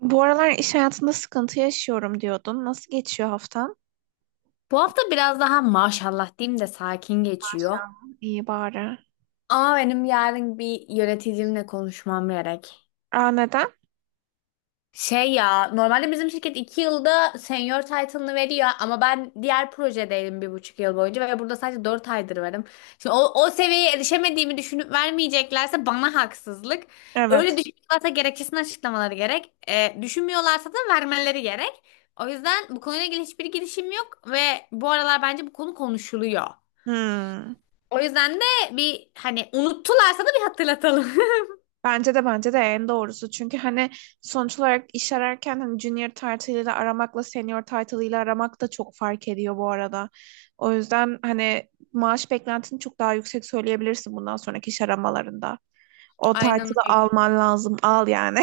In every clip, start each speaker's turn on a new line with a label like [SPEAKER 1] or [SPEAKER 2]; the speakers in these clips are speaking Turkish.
[SPEAKER 1] Bu aralar iş hayatında sıkıntı yaşıyorum diyordun. Nasıl geçiyor haftan?
[SPEAKER 2] Bu hafta biraz daha maşallah diyeyim de sakin geçiyor.
[SPEAKER 1] Tamam. İyi bari.
[SPEAKER 2] Ama benim yarın bir yöneticimle konuşmam gerek.
[SPEAKER 1] Aa, neden?
[SPEAKER 2] Şey ya, normalde bizim şirket 2 yılda senior title'ını veriyor ama ben diğer projedeydim bir buçuk yıl boyunca ve burada sadece 4 aydır varım. Şimdi o seviyeye erişemediğimi düşünüp vermeyeceklerse bana haksızlık. Öyle
[SPEAKER 1] Evet.
[SPEAKER 2] düşünüyorlarsa gerekçesini açıklamaları gerek. Düşünmüyorlarsa da vermeleri gerek. O yüzden bu konuyla ilgili hiçbir girişim yok ve bu aralar bence bu konu konuşuluyor.
[SPEAKER 1] Hmm.
[SPEAKER 2] O yüzden de bir hani unuttularsa da bir hatırlatalım.
[SPEAKER 1] Bence de en doğrusu. Çünkü hani sonuç olarak iş ararken hani junior title ile aramakla senior title ile aramak da çok fark ediyor bu arada. O yüzden hani maaş beklentini çok daha yüksek söyleyebilirsin bundan sonraki iş aramalarında. O
[SPEAKER 2] Aynen
[SPEAKER 1] title'ı
[SPEAKER 2] öyle.
[SPEAKER 1] alman lazım. Al yani.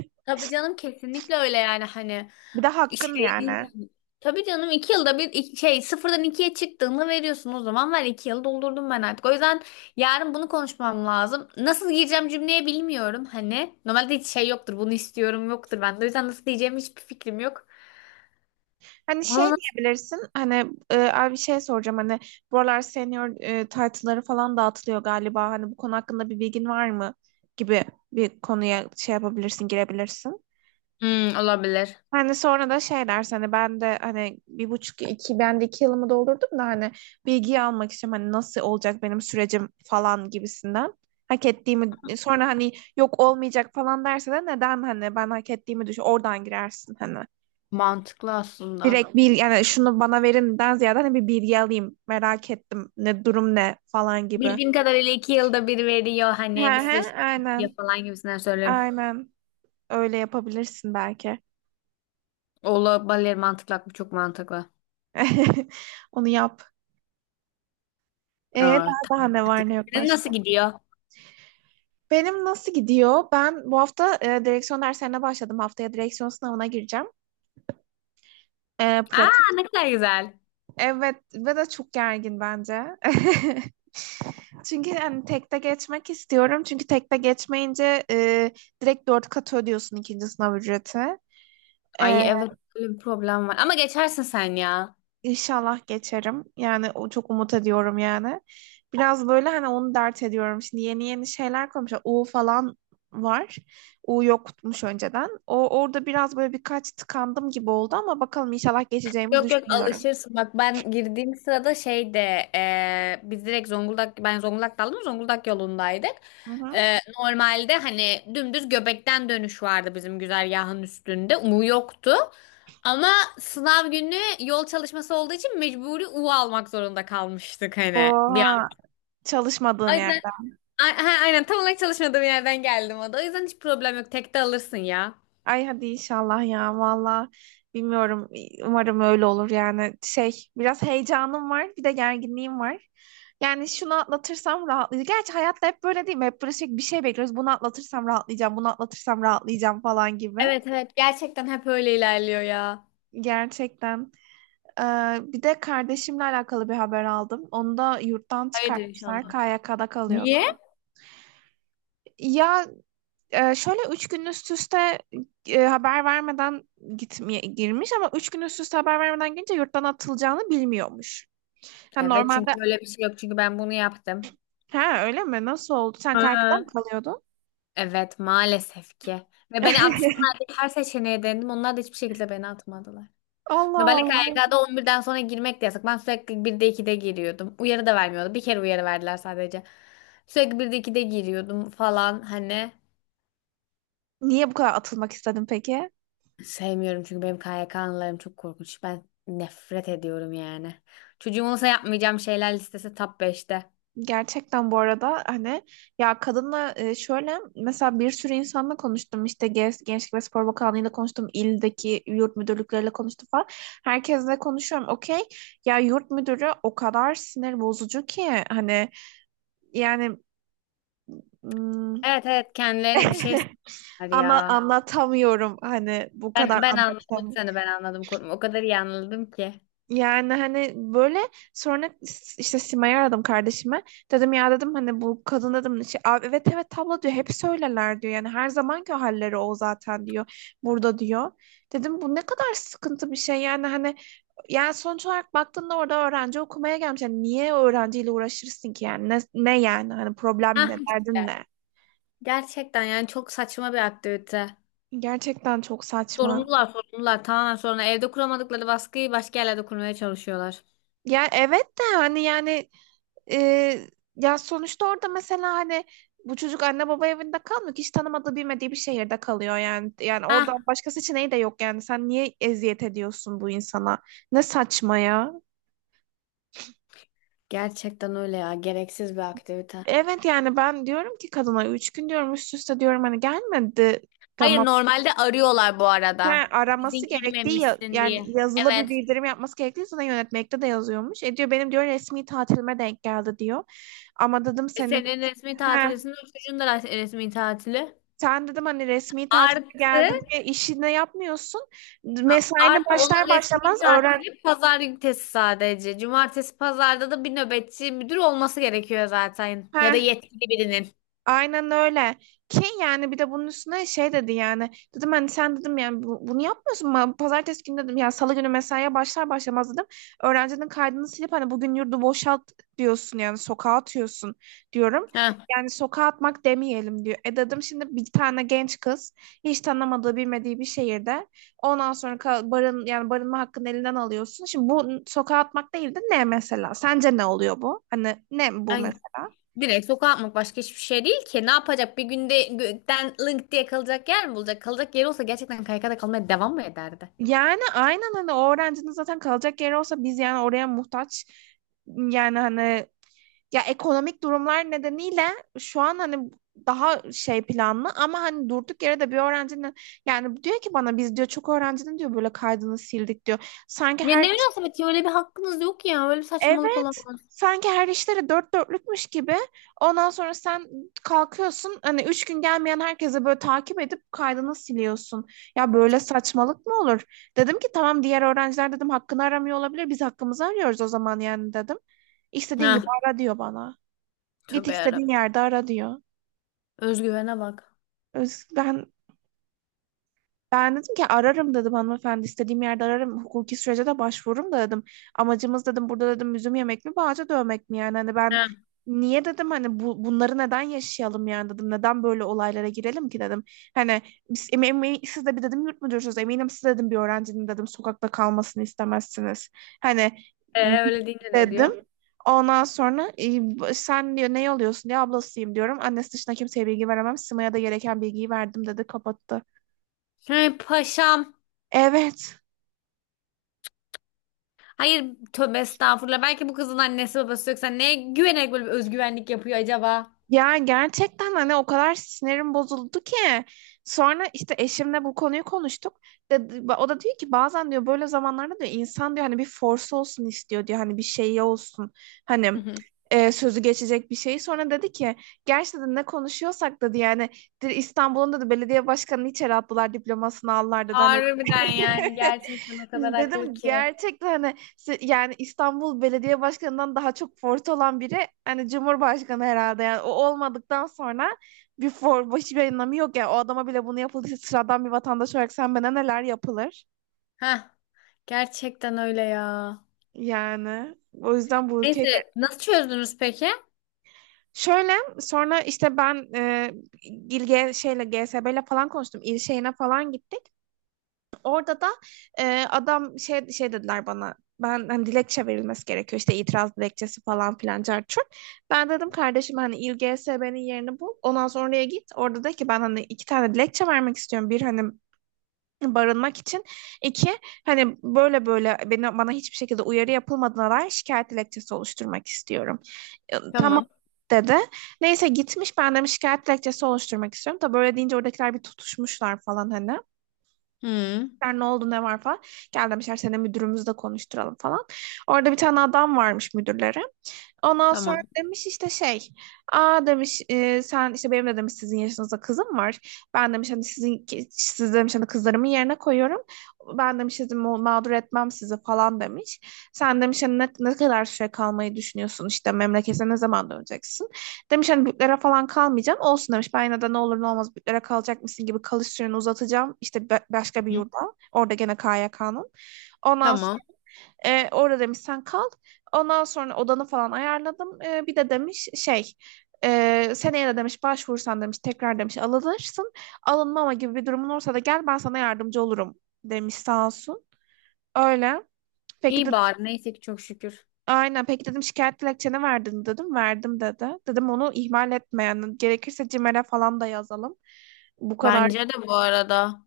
[SPEAKER 2] Tabii canım kesinlikle öyle yani hani
[SPEAKER 1] Bir de hakkın
[SPEAKER 2] şey değil
[SPEAKER 1] yani.
[SPEAKER 2] yani. Tabii canım iki yılda bir şey sıfırdan ikiye çıktığını veriyorsun, o zaman ver, iki yıl doldurdum ben artık. O yüzden yarın bunu konuşmam lazım. Nasıl gireceğim cümleye bilmiyorum hani. Normalde hiç şey yoktur, bunu istiyorum yoktur bende. O yüzden nasıl diyeceğim hiçbir fikrim yok.
[SPEAKER 1] Hani şey
[SPEAKER 2] Ona nasıl...
[SPEAKER 1] diyebilirsin hani abi bir şey soracağım hani bu aralar senior title'ları falan dağıtılıyor galiba hani bu konu hakkında bir bilgin var mı gibi bir konuya şey yapabilirsin girebilirsin.
[SPEAKER 2] Hmm, olabilir.
[SPEAKER 1] Hani sonra da şey dersin hani ben de hani bir buçuk iki ben de iki yılımı doldurdum da hani bilgiyi almak istiyorum hani nasıl olacak benim sürecim falan gibisinden. Hak ettiğimi sonra hani yok olmayacak falan derse de neden hani ben hak ettiğimi düşün oradan girersin hani.
[SPEAKER 2] Mantıklı aslında.
[SPEAKER 1] Direkt bir yani şunu bana verinden ziyade hani bir bilgi alayım. Merak ettim. Ne durum ne falan gibi.
[SPEAKER 2] Bildiğim kadarıyla iki yılda bir veriyor
[SPEAKER 1] He
[SPEAKER 2] hani bu
[SPEAKER 1] he
[SPEAKER 2] süreç
[SPEAKER 1] aynen.
[SPEAKER 2] falan gibisinden söylüyorum.
[SPEAKER 1] Aynen. Öyle yapabilirsin belki.
[SPEAKER 2] Olabilir, mantıklı bu, çok mantıklı.
[SPEAKER 1] Onu yap.
[SPEAKER 2] Aa,
[SPEAKER 1] Daha daha
[SPEAKER 2] tamam,
[SPEAKER 1] ne var
[SPEAKER 2] hadi.
[SPEAKER 1] ne yok
[SPEAKER 2] Senin nasıl
[SPEAKER 1] başka?
[SPEAKER 2] gidiyor?
[SPEAKER 1] Benim nasıl gidiyor? Ben bu hafta direksiyon derslerine başladım. Haftaya direksiyon sınavına gireceğim. Pratik.
[SPEAKER 2] Aa, ne kadar güzel.
[SPEAKER 1] Evet ve de çok gergin bence. Çünkü hani tekte geçmek istiyorum. Çünkü tekte geçmeyince direkt dört kat ödüyorsun ikinci sınav ücreti. E,
[SPEAKER 2] Ay evet, böyle bir problem var. Ama geçersin sen ya.
[SPEAKER 1] inşallah geçerim. Yani o çok umut ediyorum yani. Biraz böyle hani onu dert ediyorum. Şimdi yeni yeni şeyler koymuşlar. U falan var. U yokmuş önceden. O orada biraz böyle birkaç tıkandım gibi oldu ama bakalım inşallah geçeceğimi
[SPEAKER 2] Yok yok,
[SPEAKER 1] düşünüyorum.
[SPEAKER 2] alışırsın. Bak ben girdiğim sırada şeyde biz direkt Zonguldak, ben Zonguldak'ta aldım, Zonguldak yolundaydık.
[SPEAKER 1] Hı hı.
[SPEAKER 2] Normalde hani dümdüz Göbek'ten dönüş vardı bizim güzergahın üstünde. U yoktu. Ama sınav günü yol çalışması olduğu için mecburi U almak zorunda kalmıştık hani bir
[SPEAKER 1] Oha, çalışmadığın
[SPEAKER 2] an.
[SPEAKER 1] yer.
[SPEAKER 2] Ha, aynen, tam olarak çalışmadığım yerden geldim o da. O yüzden hiç problem yok. Tek de alırsın ya.
[SPEAKER 1] Ay, hadi inşallah ya, valla bilmiyorum, umarım öyle olur yani şey biraz heyecanım var bir de gerginliğim var. Yani şunu atlatırsam rahatlayacağım. Gerçi hayatta hep böyle değil mi? Hep böyle sürekli bir şey bekliyoruz. Bunu atlatırsam rahatlayacağım, bunu atlatırsam rahatlayacağım falan gibi.
[SPEAKER 2] Evet evet, gerçekten hep öyle ilerliyor ya.
[SPEAKER 1] Gerçekten. Ee, bir de kardeşimle alakalı bir haber aldım. Onu da yurttan
[SPEAKER 2] Hayırdır
[SPEAKER 1] çıkartmışlar.
[SPEAKER 2] inşallah.
[SPEAKER 1] KYK'da kalıyordu.
[SPEAKER 2] Niye?
[SPEAKER 1] Ya, şöyle üç gün üst üste haber vermeden gitmeye girmiş ama üç gün üst üste haber vermeden girince yurttan atılacağını bilmiyormuş. Ha,
[SPEAKER 2] Evet, çünkü
[SPEAKER 1] normalde.
[SPEAKER 2] öyle bir şey yok. Çünkü ben bunu yaptım.
[SPEAKER 1] Ha, öyle mi? Nasıl oldu? Sen Kaykı'da mı
[SPEAKER 2] Ha.
[SPEAKER 1] kalıyordun?
[SPEAKER 2] Evet maalesef ki. Ve beni atsınlar diye her seçeneğe denedim. Onlar da hiçbir şekilde beni atmadılar. Normalde
[SPEAKER 1] Allah
[SPEAKER 2] K Y
[SPEAKER 1] Allah.
[SPEAKER 2] K'da on birden sonra girmek de yasak. Ben sürekli 1'de 2'de giriyordum. Uyarı da vermiyordu. Bir kere uyarı verdiler sadece. Sürekli 1'de 2'de giriyordum falan hani.
[SPEAKER 1] Niye bu kadar atılmak istedin peki?
[SPEAKER 2] Sevmiyorum, çünkü benim KYK anılarım çok korkunç. Ben nefret ediyorum yani. Çocuğum olsa yapmayacağım şeyler listesi top 5'te.
[SPEAKER 1] Gerçekten bu arada hani ya kadınla şöyle mesela bir sürü insanla konuştum işte Gençlik ve Spor Bakanlığı'yla konuştum ildeki yurt müdürlükleriyle konuştum falan herkesle konuşuyorum okey ya yurt müdürü o kadar sinir bozucu ki hani yani hmm,
[SPEAKER 2] Evet evet, kendilerine bir şey
[SPEAKER 1] Tabii
[SPEAKER 2] söyler
[SPEAKER 1] ana ya.
[SPEAKER 2] ya.
[SPEAKER 1] Anlatamıyorum hani bu kadar
[SPEAKER 2] Ben anladım
[SPEAKER 1] anlatamıyorum.
[SPEAKER 2] seni, ben anladım, korkma. O kadar iyi anladım ki.
[SPEAKER 1] Yani hani böyle sonra işte Sima'yı aradım kardeşime. Dedim ya dedim hani bu kadın dedim şey, "Abi evet evet tablo diyor hep söylerler diyor. Yani her zamanki halleri o zaten diyor. Burada diyor. Dedim bu ne kadar sıkıntı bir şey yani hani yani sonuç olarak baktığında orada öğrenci okumaya gelmiş. Yani niye öğrenciyle uğraşırsın ki yani ne yani hani problem
[SPEAKER 2] Hah
[SPEAKER 1] ne derdin
[SPEAKER 2] işte.
[SPEAKER 1] ne?
[SPEAKER 2] Gerçekten yani çok saçma bir aktivite.
[SPEAKER 1] Gerçekten çok saçma.
[SPEAKER 2] Sorumlular tamamen sonra evde kuramadıkları baskıyı başka yerlerde kurmaya çalışıyorlar.
[SPEAKER 1] Ya evet de hani yani Ee, ya sonuçta orada mesela hani bu çocuk anne baba evinde kalmıyor ki hiç tanımadığı bilmediği bir şehirde kalıyor yani. Yani
[SPEAKER 2] Hah,
[SPEAKER 1] orada başka seçeneği de yok yani. Sen niye eziyet ediyorsun bu insana? Ne saçma ya.
[SPEAKER 2] gerçekten öyle ya, gereksiz bir aktivite.
[SPEAKER 1] Evet yani ben diyorum ki kadına üç gün diyorum üst üste diyorum hani gelmedi.
[SPEAKER 2] Hayır,
[SPEAKER 1] Tamam.
[SPEAKER 2] normalde arıyorlar bu
[SPEAKER 1] Ha,
[SPEAKER 2] arada.
[SPEAKER 1] araması
[SPEAKER 2] Bizim
[SPEAKER 1] gerektiği
[SPEAKER 2] girmemişsin
[SPEAKER 1] yani
[SPEAKER 2] diye.
[SPEAKER 1] yazılı bir
[SPEAKER 2] Evet.
[SPEAKER 1] bildirim yapması gerektiği sana yönetmekte de yazıyormuş. E, diyor benim diyor resmi tatilime denk geldi diyor. Ama dedim
[SPEAKER 2] E,
[SPEAKER 1] senin.
[SPEAKER 2] senin resmi
[SPEAKER 1] He.
[SPEAKER 2] tatilisinde o çocuğun da resmi tatili.
[SPEAKER 1] Sen dedim hani resmi tatil
[SPEAKER 2] Artı
[SPEAKER 1] geldi diye işini yapmıyorsun. Mesaine
[SPEAKER 2] artı onun
[SPEAKER 1] başlar
[SPEAKER 2] resmi
[SPEAKER 1] başlamaz öğren.
[SPEAKER 2] tatili pazar günü sadece. Cumartesi pazarda da bir nöbetçi müdür olması gerekiyor zaten. Ya da
[SPEAKER 1] Heh.
[SPEAKER 2] yetkili birinin.
[SPEAKER 1] Aynen öyle. Ki yani bir de bunun üstüne şey dedi yani. Dedim hani sen dedim yani bunu yapmıyorsun mu? Pazartesi günü dedim ya salı günü mesaiye başlar başlamaz dedim. Öğrencinin kaydını silip hani bugün yurdu boşalt diyorsun yani sokağa atıyorsun diyorum.
[SPEAKER 2] Ha.
[SPEAKER 1] Yani sokağa atmak demeyelim diyor. E, dedim şimdi bir tane genç kız hiç tanımadığı bilmediği bir şehirde ondan sonra ka- barın yani barınma hakkını elinden alıyorsun. Şimdi bu sokağa atmak değil de ne mesela? Sence ne oluyor bu? Hani ne bu
[SPEAKER 2] Ay,
[SPEAKER 1] mesela?
[SPEAKER 2] direkt sokağa atmak başka hiçbir şey değil ki. Ne yapacak? Bir günde gökten link diye kalacak yer mi bulacak? Kalacak yeri olsa gerçekten kaykada kalmaya devam mı ederdi?
[SPEAKER 1] Yani aynen hani o öğrencinin zaten kalacak yeri olsa biz yani oraya muhtaç. Yani hani ya ekonomik durumlar nedeniyle şu an hani daha şey planlı ama hani durduk yere de bir öğrencinin yani diyor ki bana biz diyor çok öğrencinin diyor böyle kaydını sildik diyor. Sanki
[SPEAKER 2] Ya ne
[SPEAKER 1] her.
[SPEAKER 2] münasebet ya, öyle bir hakkınız yok ya. Öyle bir saçmalık
[SPEAKER 1] Evet.
[SPEAKER 2] olamaz.
[SPEAKER 1] Sanki her işleri dört dörtlükmüş gibi. Ondan sonra sen kalkıyorsun hani üç gün gelmeyen herkese böyle takip edip kaydını siliyorsun. Ya böyle saçmalık mı olur? Dedim ki tamam diğer öğrenciler dedim hakkını aramıyor olabilir. Biz hakkımızı arıyoruz o zaman yani dedim. İstediğin gibi
[SPEAKER 2] Ha.
[SPEAKER 1] ara diyor bana. Git
[SPEAKER 2] Tövbe
[SPEAKER 1] istediğin
[SPEAKER 2] yarabbim.
[SPEAKER 1] yerde ara diyor.
[SPEAKER 2] Özgüvene bak.
[SPEAKER 1] Öz- Ben Ben dedim ki ararım dedim hanımefendi istediğim yerde ararım hukuki sürece de başvururum da dedim. Amacımız dedim burada dedim üzüm yemek mi bağcı dövmek mi yani hani ben niye dedim hani bunları neden yaşayalım yani dedim neden böyle olaylara girelim ki dedim. Hani siz de bir dedim yurt müdürsünüz eminim siz dedim bir öğrencinin dedim sokakta kalmasını istemezsiniz. Hani
[SPEAKER 2] Öyle deyince ne
[SPEAKER 1] dedim.
[SPEAKER 2] diyor?
[SPEAKER 1] Ondan sonra sen diyor ne oluyorsun diye ablasıyım diyorum. Annesi dışında kimseye bilgi veremem. Sima'ya da gereken bilgiyi verdim dedi kapattı.
[SPEAKER 2] Hey paşam.
[SPEAKER 1] Evet.
[SPEAKER 2] Hayır, tövbe estağfurullah. Belki bu kızın annesi babası yoksa neye güvenerek böyle bir özgüvenlik yapıyor acaba?
[SPEAKER 1] Ya gerçekten hani o kadar sinirim bozuldu ki. Sonra işte eşimle bu konuyu konuştuk. Dedi, o da diyor ki bazen diyor böyle zamanlarda diyor insan diyor hani bir force olsun istiyor diyor hani bir şey olsun. Hani
[SPEAKER 2] Hı hı.
[SPEAKER 1] sözü geçecek bir şey. Sonra dedi ki gerçekten ne konuşuyorsak dedi yani dedi, İstanbul'un dedi belediye başkanını içeri attılar diplomasını aldılar dedi hani.
[SPEAKER 2] Harbiden yani, gerçekten o kadar haklı
[SPEAKER 1] Dedim
[SPEAKER 2] ki.
[SPEAKER 1] gerçekten hani işte yani İstanbul Belediye Başkanı'ndan daha çok forte olan biri hani Cumhurbaşkanı herhalde yani o olmadıktan sonra bir for başı bir anlamı yok yani o adama bile bunu yapıldıysa sıradan bir vatandaş olarak sen bana neler yapılır
[SPEAKER 2] Heh, gerçekten öyle ya.
[SPEAKER 1] yani o yüzden bu ülke
[SPEAKER 2] Neyse, nasıl çözdünüz peki?
[SPEAKER 1] şöyle sonra işte ben e, İl- G- şeyle GSB ile falan konuştum il şeyine falan gittik. Orada da adam şey şey dediler bana. Ben hani dilekçe verilmesi gerekiyor işte itiraz dilekçesi falan filan çarçur. Ben dedim kardeşim hani İLGSB'nin yerini bul. Ondan sonra oraya git. Orada de ki ben hani iki tane dilekçe vermek istiyorum. Bir hani barınmak için. İki hani böyle böyle bana hiçbir şekilde uyarı yapılmadığına dair şikayet dilekçesi oluşturmak istiyorum. Tamam
[SPEAKER 2] Tamam.
[SPEAKER 1] dedi. Neyse gitmiş ben de şikayet dilekçesi oluşturmak istiyorum. Tabii böyle deyince oradakiler bir tutuşmuşlar falan hani.
[SPEAKER 2] Hı,
[SPEAKER 1] Sen ne oldu ne var falan. Gel demişler seni müdürümüzle konuşturalım falan. Orada bir tane adam varmış müdürleri. Ondan sonra
[SPEAKER 2] tamam.
[SPEAKER 1] demiş işte şey, aa demiş sen işte benim de demiş sizin yaşınızda kızım var. Ben demiş hani sizin siz demiş hani kızlarımın yerine koyuyorum. Ben demiş sizi mağdur etmem sizi falan demiş. Sen demiş hani ne kadar süre kalmayı düşünüyorsun işte memlekete ne zaman döneceksin? Demiş hani büyüklere falan kalmayacağım. Olsun demiş ben yine de ne olur ne olmaz büyüklere kalacak mısın gibi kalış süreni uzatacağım. İşte başka bir
[SPEAKER 2] Hı,
[SPEAKER 1] yurda. Orada gene KYK'nın. Ondan
[SPEAKER 2] tamam.
[SPEAKER 1] orada demiş sen kal. Ondan sonra odanı falan ayarladım. Bir de demiş şey seneye de demiş başvursan demiş tekrar demiş alınırsın. Alınmama gibi bir durumun olursa da gel ben sana yardımcı olurum demiş sağ olsun. Öyle. Peki de
[SPEAKER 2] İyi bari, neyse ki çok şükür.
[SPEAKER 1] aynen peki dedim şikayet dilekçeni verdin mi?" dedim. Verdim dedi. Dedim onu ihmal etmeyen gerekirse CİMER'e falan da yazalım. Bu kadar.
[SPEAKER 2] Bence de bu arada.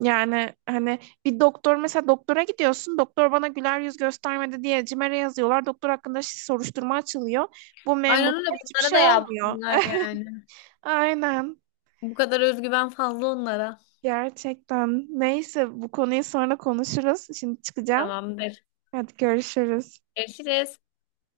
[SPEAKER 1] Yani hani bir doktor mesela doktora gidiyorsun. Doktor bana güler yüz göstermedi diye CİMER'e yazıyorlar. Doktor hakkında soruşturma açılıyor. Bu
[SPEAKER 2] Aynen
[SPEAKER 1] memurda
[SPEAKER 2] öyle,
[SPEAKER 1] hiçbir
[SPEAKER 2] bunlara
[SPEAKER 1] şey
[SPEAKER 2] da
[SPEAKER 1] olmuyor.
[SPEAKER 2] yapsınlar yani.
[SPEAKER 1] Aynen.
[SPEAKER 2] Bu kadar özgüven fazla onlara.
[SPEAKER 1] Gerçekten. Neyse bu konuyu sonra konuşuruz. Şimdi çıkacağım.
[SPEAKER 2] Tamamdır.
[SPEAKER 1] Hadi görüşürüz.
[SPEAKER 2] Görüşürüz.